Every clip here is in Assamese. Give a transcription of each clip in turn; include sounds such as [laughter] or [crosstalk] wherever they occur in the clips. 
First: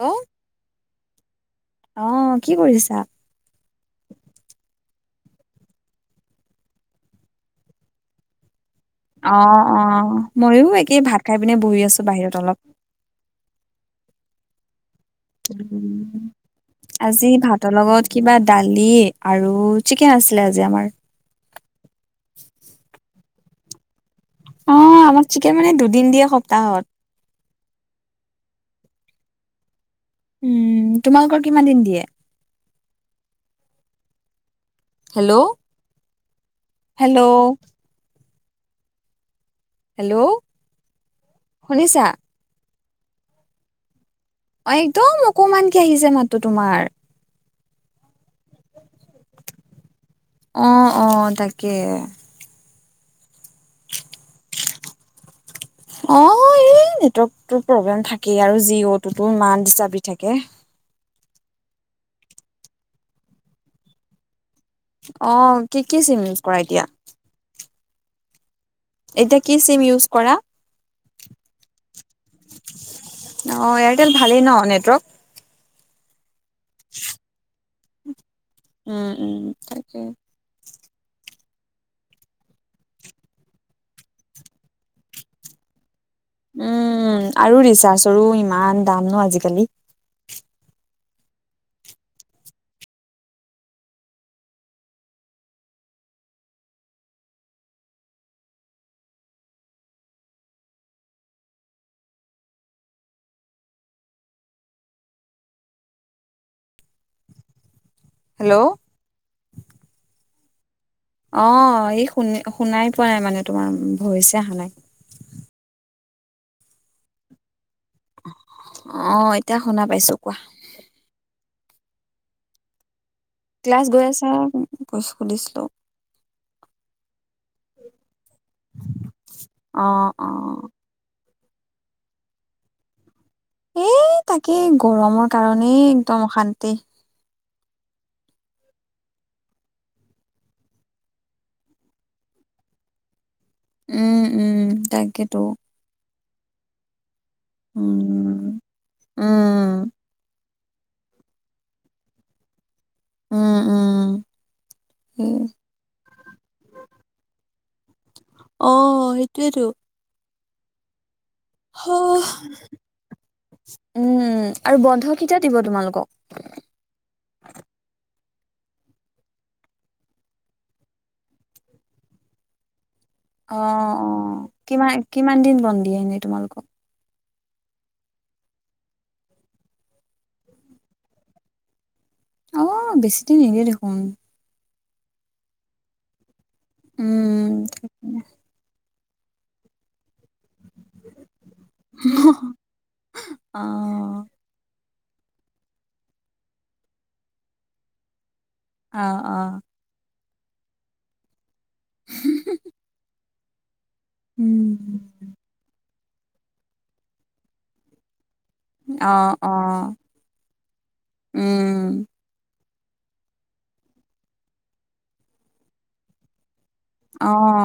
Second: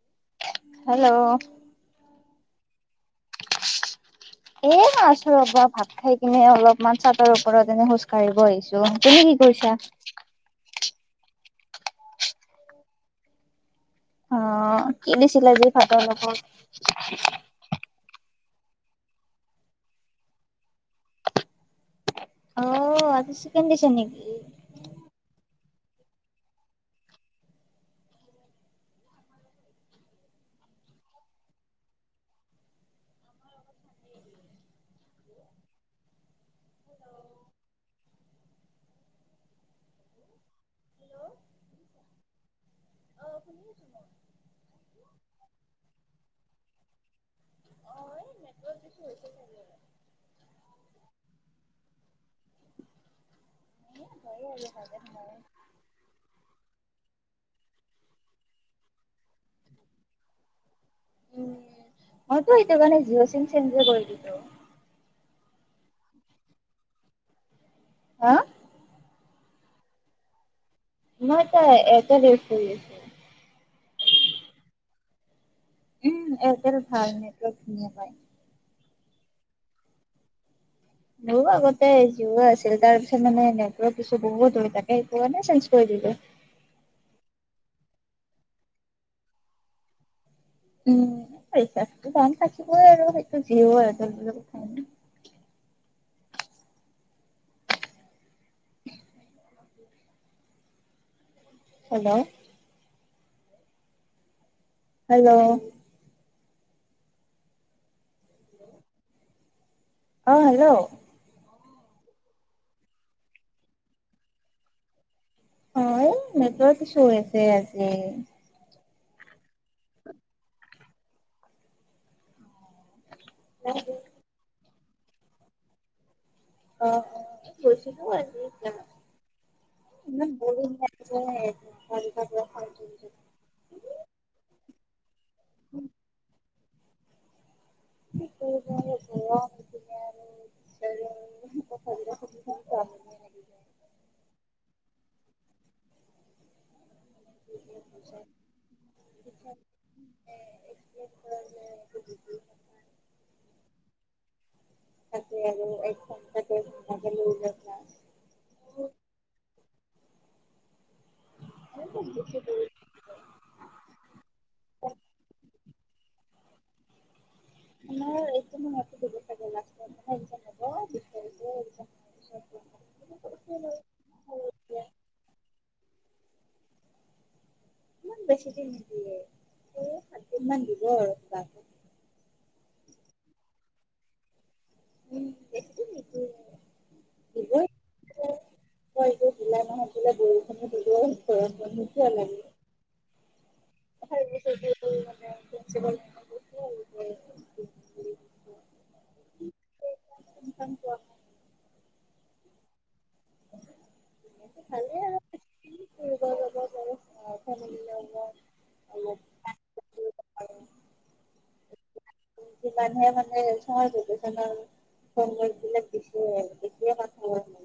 ঔ। হেল্ল'। অ কি কৰিছা। এ আছো ৰবা ভাত খাই কিনে অলপমান চাটৰ ওপৰত এনে খোজ কঢ়িব আহিছ। তো তুমি কি কৰিছা ময়ো একেই ভাত খাই পিনে বহি আছো বাহিৰত অলপ। অ কি দিছিলে আজি ভাতৰ উম লগত। আজি ভাতৰ লগত কিবা দালি আৰু চিকেন আছিলে আজি আমাৰ। অ' আজি চিকেন দিছে নেকি। অ আমাক চিকেন মানে দুদিন দিয়ে সপ্তাহত। উম তোমালোকৰ কিমান দিন দিয়ে। হেল্ল'। হেল্ল'। হেল্ল' শুনিছা। অ' শুনিআছো মই। অ একদম অকমান কি আহিছে মাততো তোমাৰ। অ এই। [unintelligible] অ' অ' তাকে। [unintelligible] অ এই নেটৱৰ্কটো প্ৰব্লেম থাকেই, আৰু জিঅ' তো ইমান ডিষ্টাৰ্ব দি থাকে। উম মইতো সেইটো কাৰণে জিঅ' চিম চেঞ্জ কৰি দিছো। অ কি কি চিম ইউজ কৰা এতিয়া। হা। এতিয়া কি চিম ইউজ কৰা। মই এতিয়া এৰটেল ইউজ কৰি আছো। অ' এয়াৰটেল ভালেই ন নেটৱৰ্ক। উম এয়ৰটেল ভাল নেৰ্টৱক ধুনীয়া পায়। উম উম তাকে। মোৰ আগতে জিঅ' আছিল তাৰ পিছত মানে নেটৰ্ক কিছু বহুত দূৰ তাকে চেঞ্জ কৰি দিলো। উম আৰু ৰিচাৰ্চৰো ইমান দাম ন আজিকালি। উম ৰিচাৰ্ছতো দাম থাকিবই আৰু সেইটো জিঅ‌ এয়াটেল বিলাকৰ [unintelligible] [unintelligible] হেল্ল হেল্ল হেল্ল অ হেল্ল অ এই শুনি শুনাই পোৱা নাই মানে তোমাৰ ভইছে অহা নাই। অ' নেটৱৰ্ক ইছু হৈ আছে আজি। অ' এতিয়া শুনা পাইছো কোৱা। ক্লাছ গৈ আছা ন গৈছো সুধিছিলো অ অ গৈছিলো আজি অ অ। ইমান কোঁৱলী মাৰে হয়েই মাথা বিষোৱা দৰপ খাইছো এ তাকে গৰমৰ কাৰণেই একদম অশান্তি। [unintelligible] [unintelligible] উম উম তাকেতো। উম উম এ এইটো বিষয়ে যে একো বুজিয়ে পোৱা নাই উম উম থাকি আহিলো এক সপ্তাহ [unintelligible] অ' সেইটোয়েইতো। স উম আৰু বন্ধ কেতিয়া দিব তোমালোকক আমাৰ এইটো মাহত [unintelligible] [unintelligible] অ অ কিমান কিমান দিন বন দিয়ে এনেই তোমালোকক। ইমান বেছি দিন নিদিয়ে এই সাতদিন মান দিব আৰু কিবা। অ বেছি দিন নিদিয়ে দেখোন। উম বেছি দিন নিদিয়ে উম উম উম হয় এইটো জুলাই মাহত বোলে বৰষুণ দিব ঘৰৰ কামতহে লাগে অ অ হয় [unintelligible] অ অ আৰু কোৱা হুম হুম ভালেই আৰু ফুৰিব যাব পাৰিম ফেমেলি লগত অ অলপ অ উম যিমানে মানে [unintelligible] সংগ বিলাক বেছি হৈ আহিছে অ অ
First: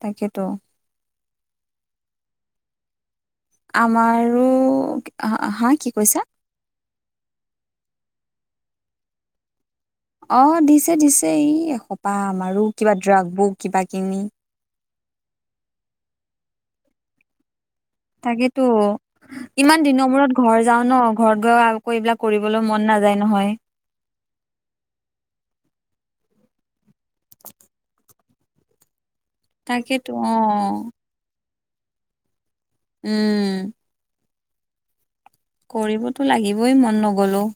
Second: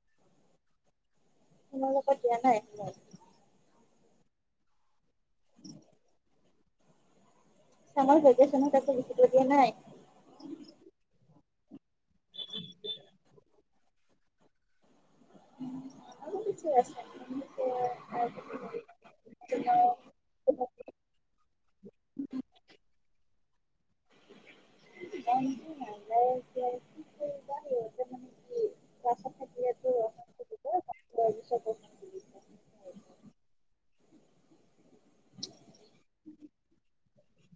তাকেতো। তোমাল লগত দিয়া নাই এইফালে আমাৰো হা কি কৈছা চামাৰ ভেকচনত একো লিখিব দিয়া নাই? অ', দিছে, দিছে এই সোপা আৰু কিবা ড্ৰাগবুক কিবা কিনি আৰু [unintelligible] কি আছে। তাকেতো। ইমান দিনৰ মূৰত ঘৰ যাওঁ ন ঘৰত গৈ আকৌ এইবিলাক কৰিবলৈ মন নাযায় নহয়। মনটো নাযায় এতিয়া। [inaudible] তাকেইেতো অ'। বাবি চাব উম। [inaudible] কৰিবতো লাগিবই মন নগ'লো।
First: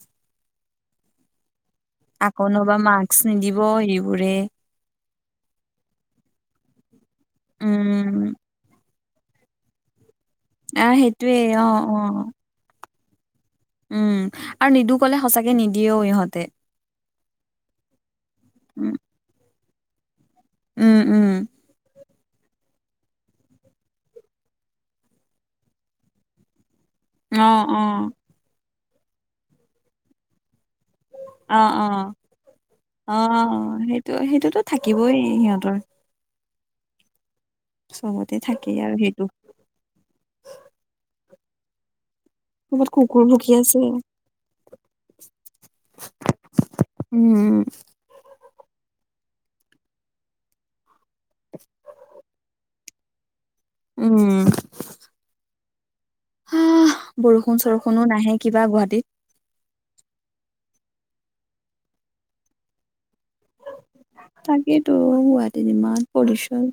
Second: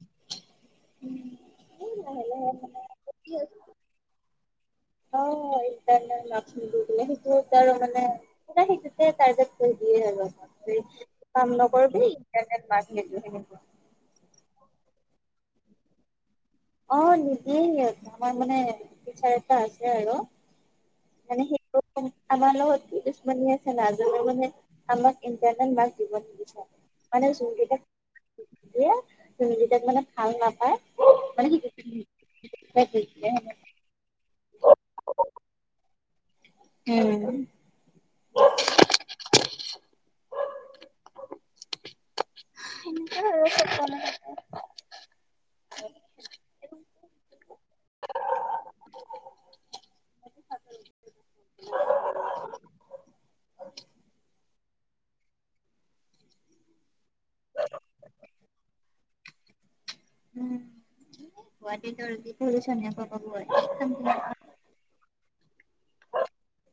উম আকৌ নোবা মাস্ক নিদিব ইউৰে। অ', ইণ্টাৰনেল মাৰ্ক্স নিদেই বোলে সেইটোত আৰু মানে উম ক সেইটো ই ত কৈ [unintelligible] দিয়ে আৰু আহ আ সেইটোয়ে কাম অ নকৰ অ বি ইাৰনেট মাৰ্ক্স সনে উম আৰু নিদো ক'লে সঁচাকে নিদিয়েও ইহঁতে। অ', নিদিয়ে আমাৰ মানে উম টিচাৰ এটা আছে আৰু উম মানে উম সেই আমাল লগত দুচমনী আছে নাজাব মানে আমাক ইটাৰনেল মাৰ্ক্স দিব নিবিচাৰে। মানে অ অ যোনকেইটাক দিয়ে যোনকেইটাক মানে ভাল নাপায় মানে অ', অ', অ', সেইটো সেইটোতো থাকিবই সিহঁতৰ। উম। চবতে থাকেই আৰু সেইটো [inaudible] সেনকোৱা ক'বাত কুকুৰ ভুকি আছে আৰু [unintelligible] উম [inaudible] [inaudible] [inaudible] উম। হা বৰষুণ চৰষুণো নাহে কিবা গুৱাহাটীত। উম গুৱাহাটীট ত পলিউশ্যন পাবা গুৱাহাটীত একদম তাকেইেতো গুৱাহাটীত ইমান পলিউশ্যন।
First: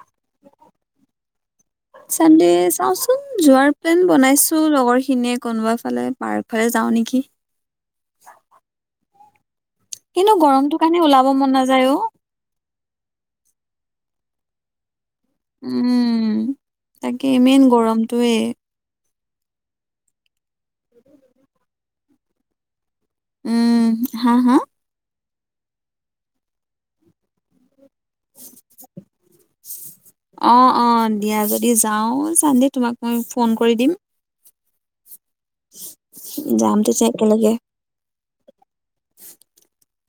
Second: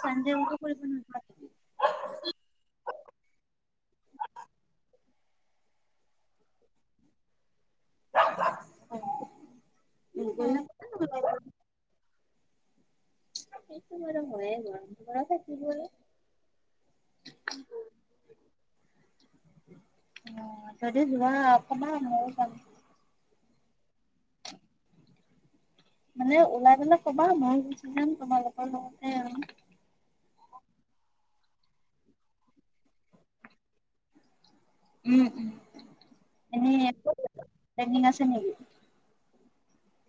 চানডে্ উনকো পৰি প [unintelligible] চানডে্ চাওঁচোন যোৱাৰ প্লেন বনাইছোঁ লগৰখিনিয়ে কোনোবা ফালে পাৰ্ক ফালে যাওঁ নেকি। উ [unintelligible] কিন্তু গৰমটোৰ কাৰণে ওলাব মন নাযায় অ'। সেইটো মোৰ হয়ে গৰৰ খ [unintelligible] উম তাকে মেনেই গৰমটোৱে। অ', ত জোনৰ‌ যদি জোনৰ অকনমান অকমান উম। হা হা। মানে ওলাই পেলাই ক'বা ময়ো গুছি যাম তোমালোকৰ লগতে আৰু অ', অ', দিয়া যদি যাও চান দে তোমাক মই ফোন কৰি দিম। উম, উম। যাম তেতিয়া একেলগে। প্লেনিং আছে নেকি?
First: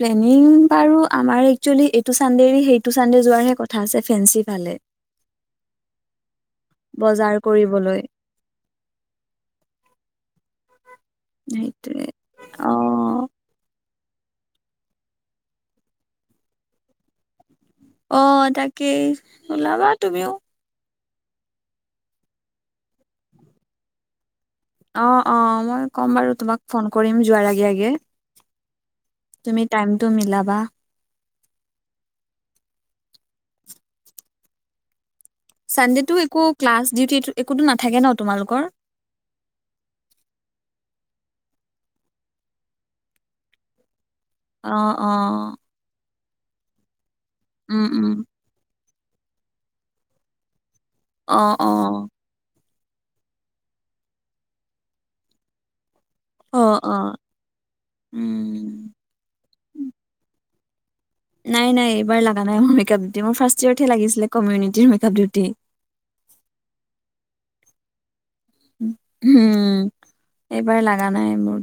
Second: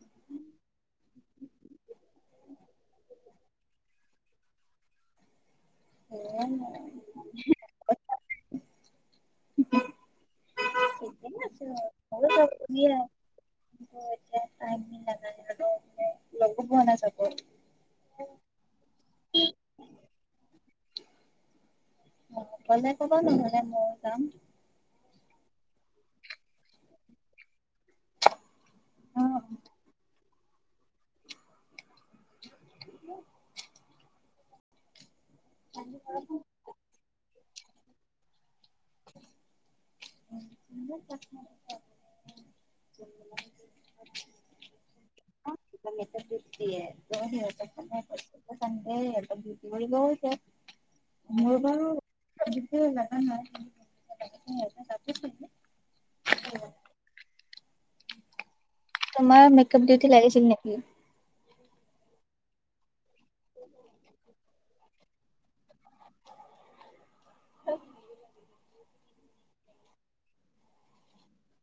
প্লেনিং বাৰু আমাৰ একচুৱেলি এইটো চানডে সেইটো চানডে যোৱাৰ হে কথা আছে ফেঞ্চিৰ ফালে। উ। বজাৰ কৰিবলৈ [unintelligible] সেইতিছে সেইটোৱে ঘ অ [unintelligible] এতিয়াই তাইক নাজানিলোঁ ন লগো পোৱা নাযাব। অ তাকেই ওলাবা তুমিও। অ গলে কবা নহ'লে মইয়ো যাম। অ অ মই ক'ম বাৰু তোমাক ফোন কৰিম যোৱাৰ আগে আগে। তুমি টাইমটো মিলাবা। [inaudible] চানডেতটো একো ক্লাছ ডিউটি একোটো নাথাকে ন তোমালোকৰ। [inaudible] [unintelligible] অ অ মেছেজ ট্ৰিপ দিয়ে [unintelligible] উম উম। চানদে সিহঁত ডিউটি কৰিব হৈছে অ মোৰ অ বাৰু ডিউটি জাবা নাই? অ অ উম। তোমাৰ মেকআপ ডিউটি লাগিছিল নেকি? নাই নাই এইবাৰ লগা নাই মোৰ মেকআপ ডউট মোৰ ফাৰ্ষ্ট ইয়েৰতহে লাগিছিলে কমিউনিটিৰ মেকআপ ডিউটি। [unintelligible] উম এইবাৰ লাগা নাই মোৰ।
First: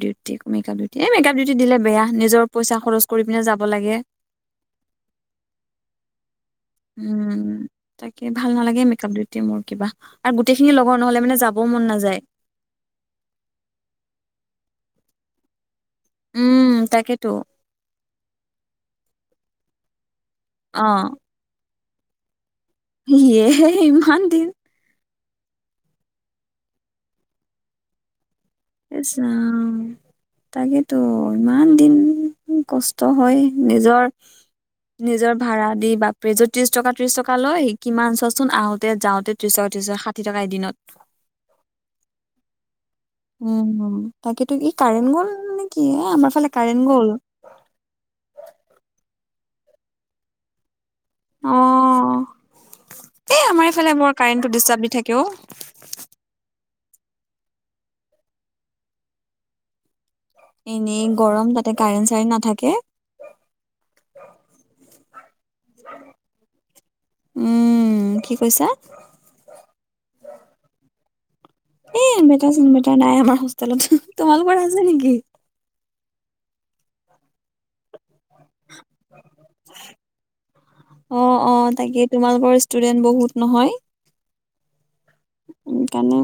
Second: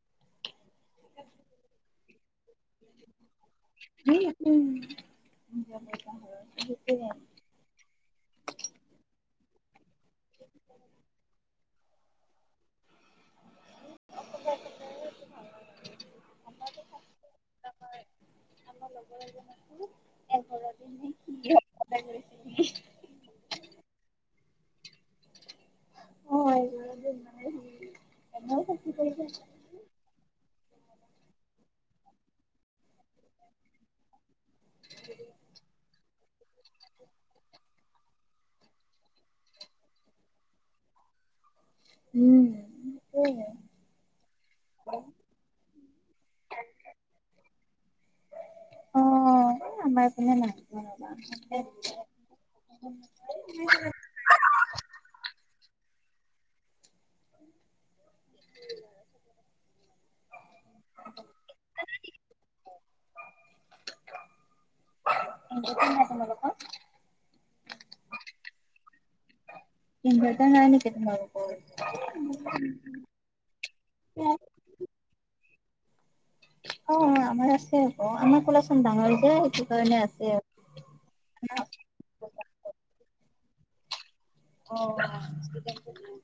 মেকআপ ডিউটি মেকআপ ডিউটি দিলে বেয়া নিজৰ পইচা খৰচ কৰি পিনে যাব লাগে। উম উম তাকে ভাল নালাগে মেকআপ ডিউটি মোৰ কিবা আৰু গোটেইখিনি লগৰ নহলে মানে যাবও মন নাযায়। উম তাকেতো। আমাৰ আমাৰ লগৰ এজনকো অ অছ [unintelligible] ইয়েহে ইমান দিন অ এইবাৰ যে মানে সি প্ৰেমৰ ইছ ৰাম তাকেতো ইমান দিন কষ্ট হয় নিজৰ নিজৰ ভাড়া দি পেজত ত্ৰিশ টকা ত্ৰিশ টকা লয় কিমান চাচোন আহোতে যাওঁতে ত্ৰিশ টকা ত্ৰিশ টকা ষাঠি টকা এদিনত। উম। উম তাকেতো ই কাৰেণ্ট গ'ল নেকি এ আমাৰ ফালে কাৰেণ্ট গ'ল। অ আমাৰ এফালে অ নাই। এ উ আমাৰ এইফালে [unintelligible] বৰ কাৰেণ্টটো দিষ্টাৰ্ব থাকেও। উম হয় হয়। এনেই গৰম তাতে কাৰেণ্ট চাৰেণ্ট নাথাকে। তোমালোকৰ? উম, কি কৈছা? ইনভাৰ্টাৰ নাই নেকি তোমালোকৰ? এ, ইনভাৰ্টাৰ চিনভেটাৰ নাই আমাৰ হোষ্টেলত। তোমালোকৰ আছে নেকি? অ' আমাৰ আছে আকৌ, আমাৰ কলেজখন ডাঙৰ যে সেইটো কাৰণে আছে। অ', অ' তাকে, তোমালোকৰ ষ্টুডেন্ট বহুত নহয়। অ কাৰণে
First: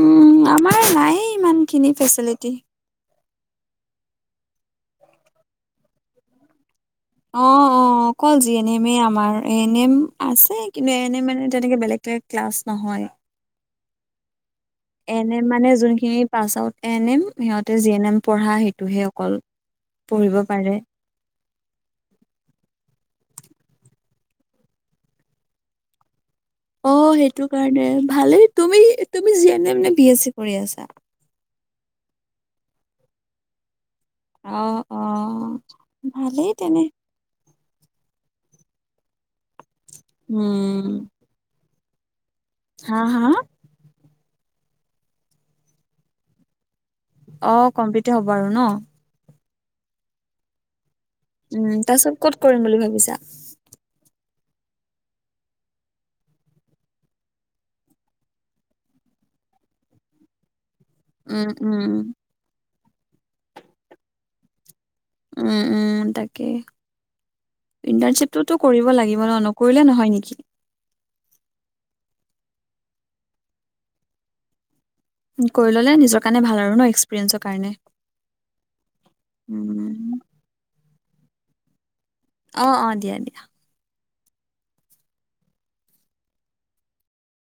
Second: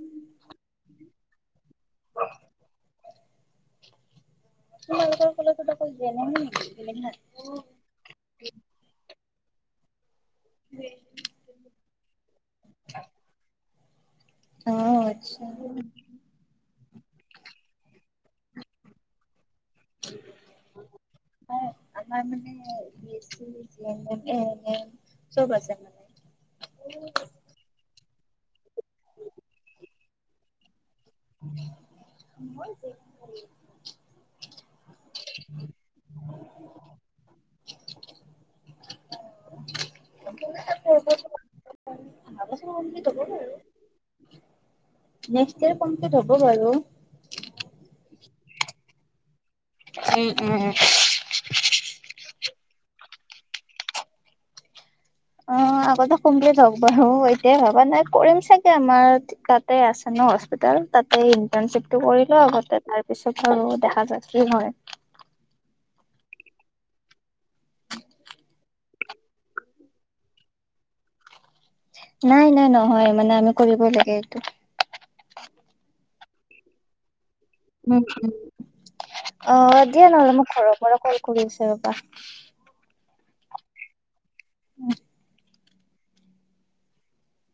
উম, আমাৰ নায়ে ইমানখিনি ফেচিলিটি। তোমালোকৰ কলেজত অকল জেনেৰেল নেকি, বেলেগ নাই? অ', অ' অকল যিয়েনেমে আমাৰ, এ নেম। আছে কিন্তু এনে মানে তেনেকে বেলেগ টে ক্লাছ নহয়। অ এন এম আচ্ছা। মানে যোনখিনি পাছ আউট এন এম সিহঁতে জি এন এম পঢ়া সেইটোহে অকল। পঢ়িব পাৰে। আমাৰ মানে [unintelligible] চব আছে। অ' সেইটো কাৰণে ভালেই। তুমি তুমি জি এন এম নে বি এছ চি কৰি আছা? [unintelligible] অ', অ' ভালেই তেনে। উম, হা হা [unintelligible] নেক্সট ইয়েৰ কমপ্লিট হ'ব বাৰু। অ' কমপ্লিটে হ'ব আৰু ন'? উম, উম, উ। উম, তাৰপিছত ক'ত কৰিম বুলি ভাবিছা? অ' আগতে কোম্প্লিট হওঁক বাৰু, এতিয়াই ভবা নাই, কৰিম চাগে আমাৰ তাতে আছে ন' হস্পিতাল। তাতে উম, উম, ইন্টাৰ্ণশ্বিপটো কৰিলও আগতে তাৰপিছত আৰু দেখা যায় কি হয়। উম, উম, তাকে। ইণ্টাৰ্ণশ্বিপটোতো কৰিব লাগিব ন' নকৰিলে নহয় নেকি? নাই নাই নহয় মানে আমি কৰিবই লাগে এইটো। কৰি ল'লে নিজৰ কাৰণে ভাল আৰু ন' এক্স প্ৰিন্সৰ কাৰণে। উম, উম। অ' দিয়া উম, নহ'লে মোক ঘৰৰ পৰা কল কৰি আছে ৰ'বা। অ', অ' দিয়া দিয়া। উ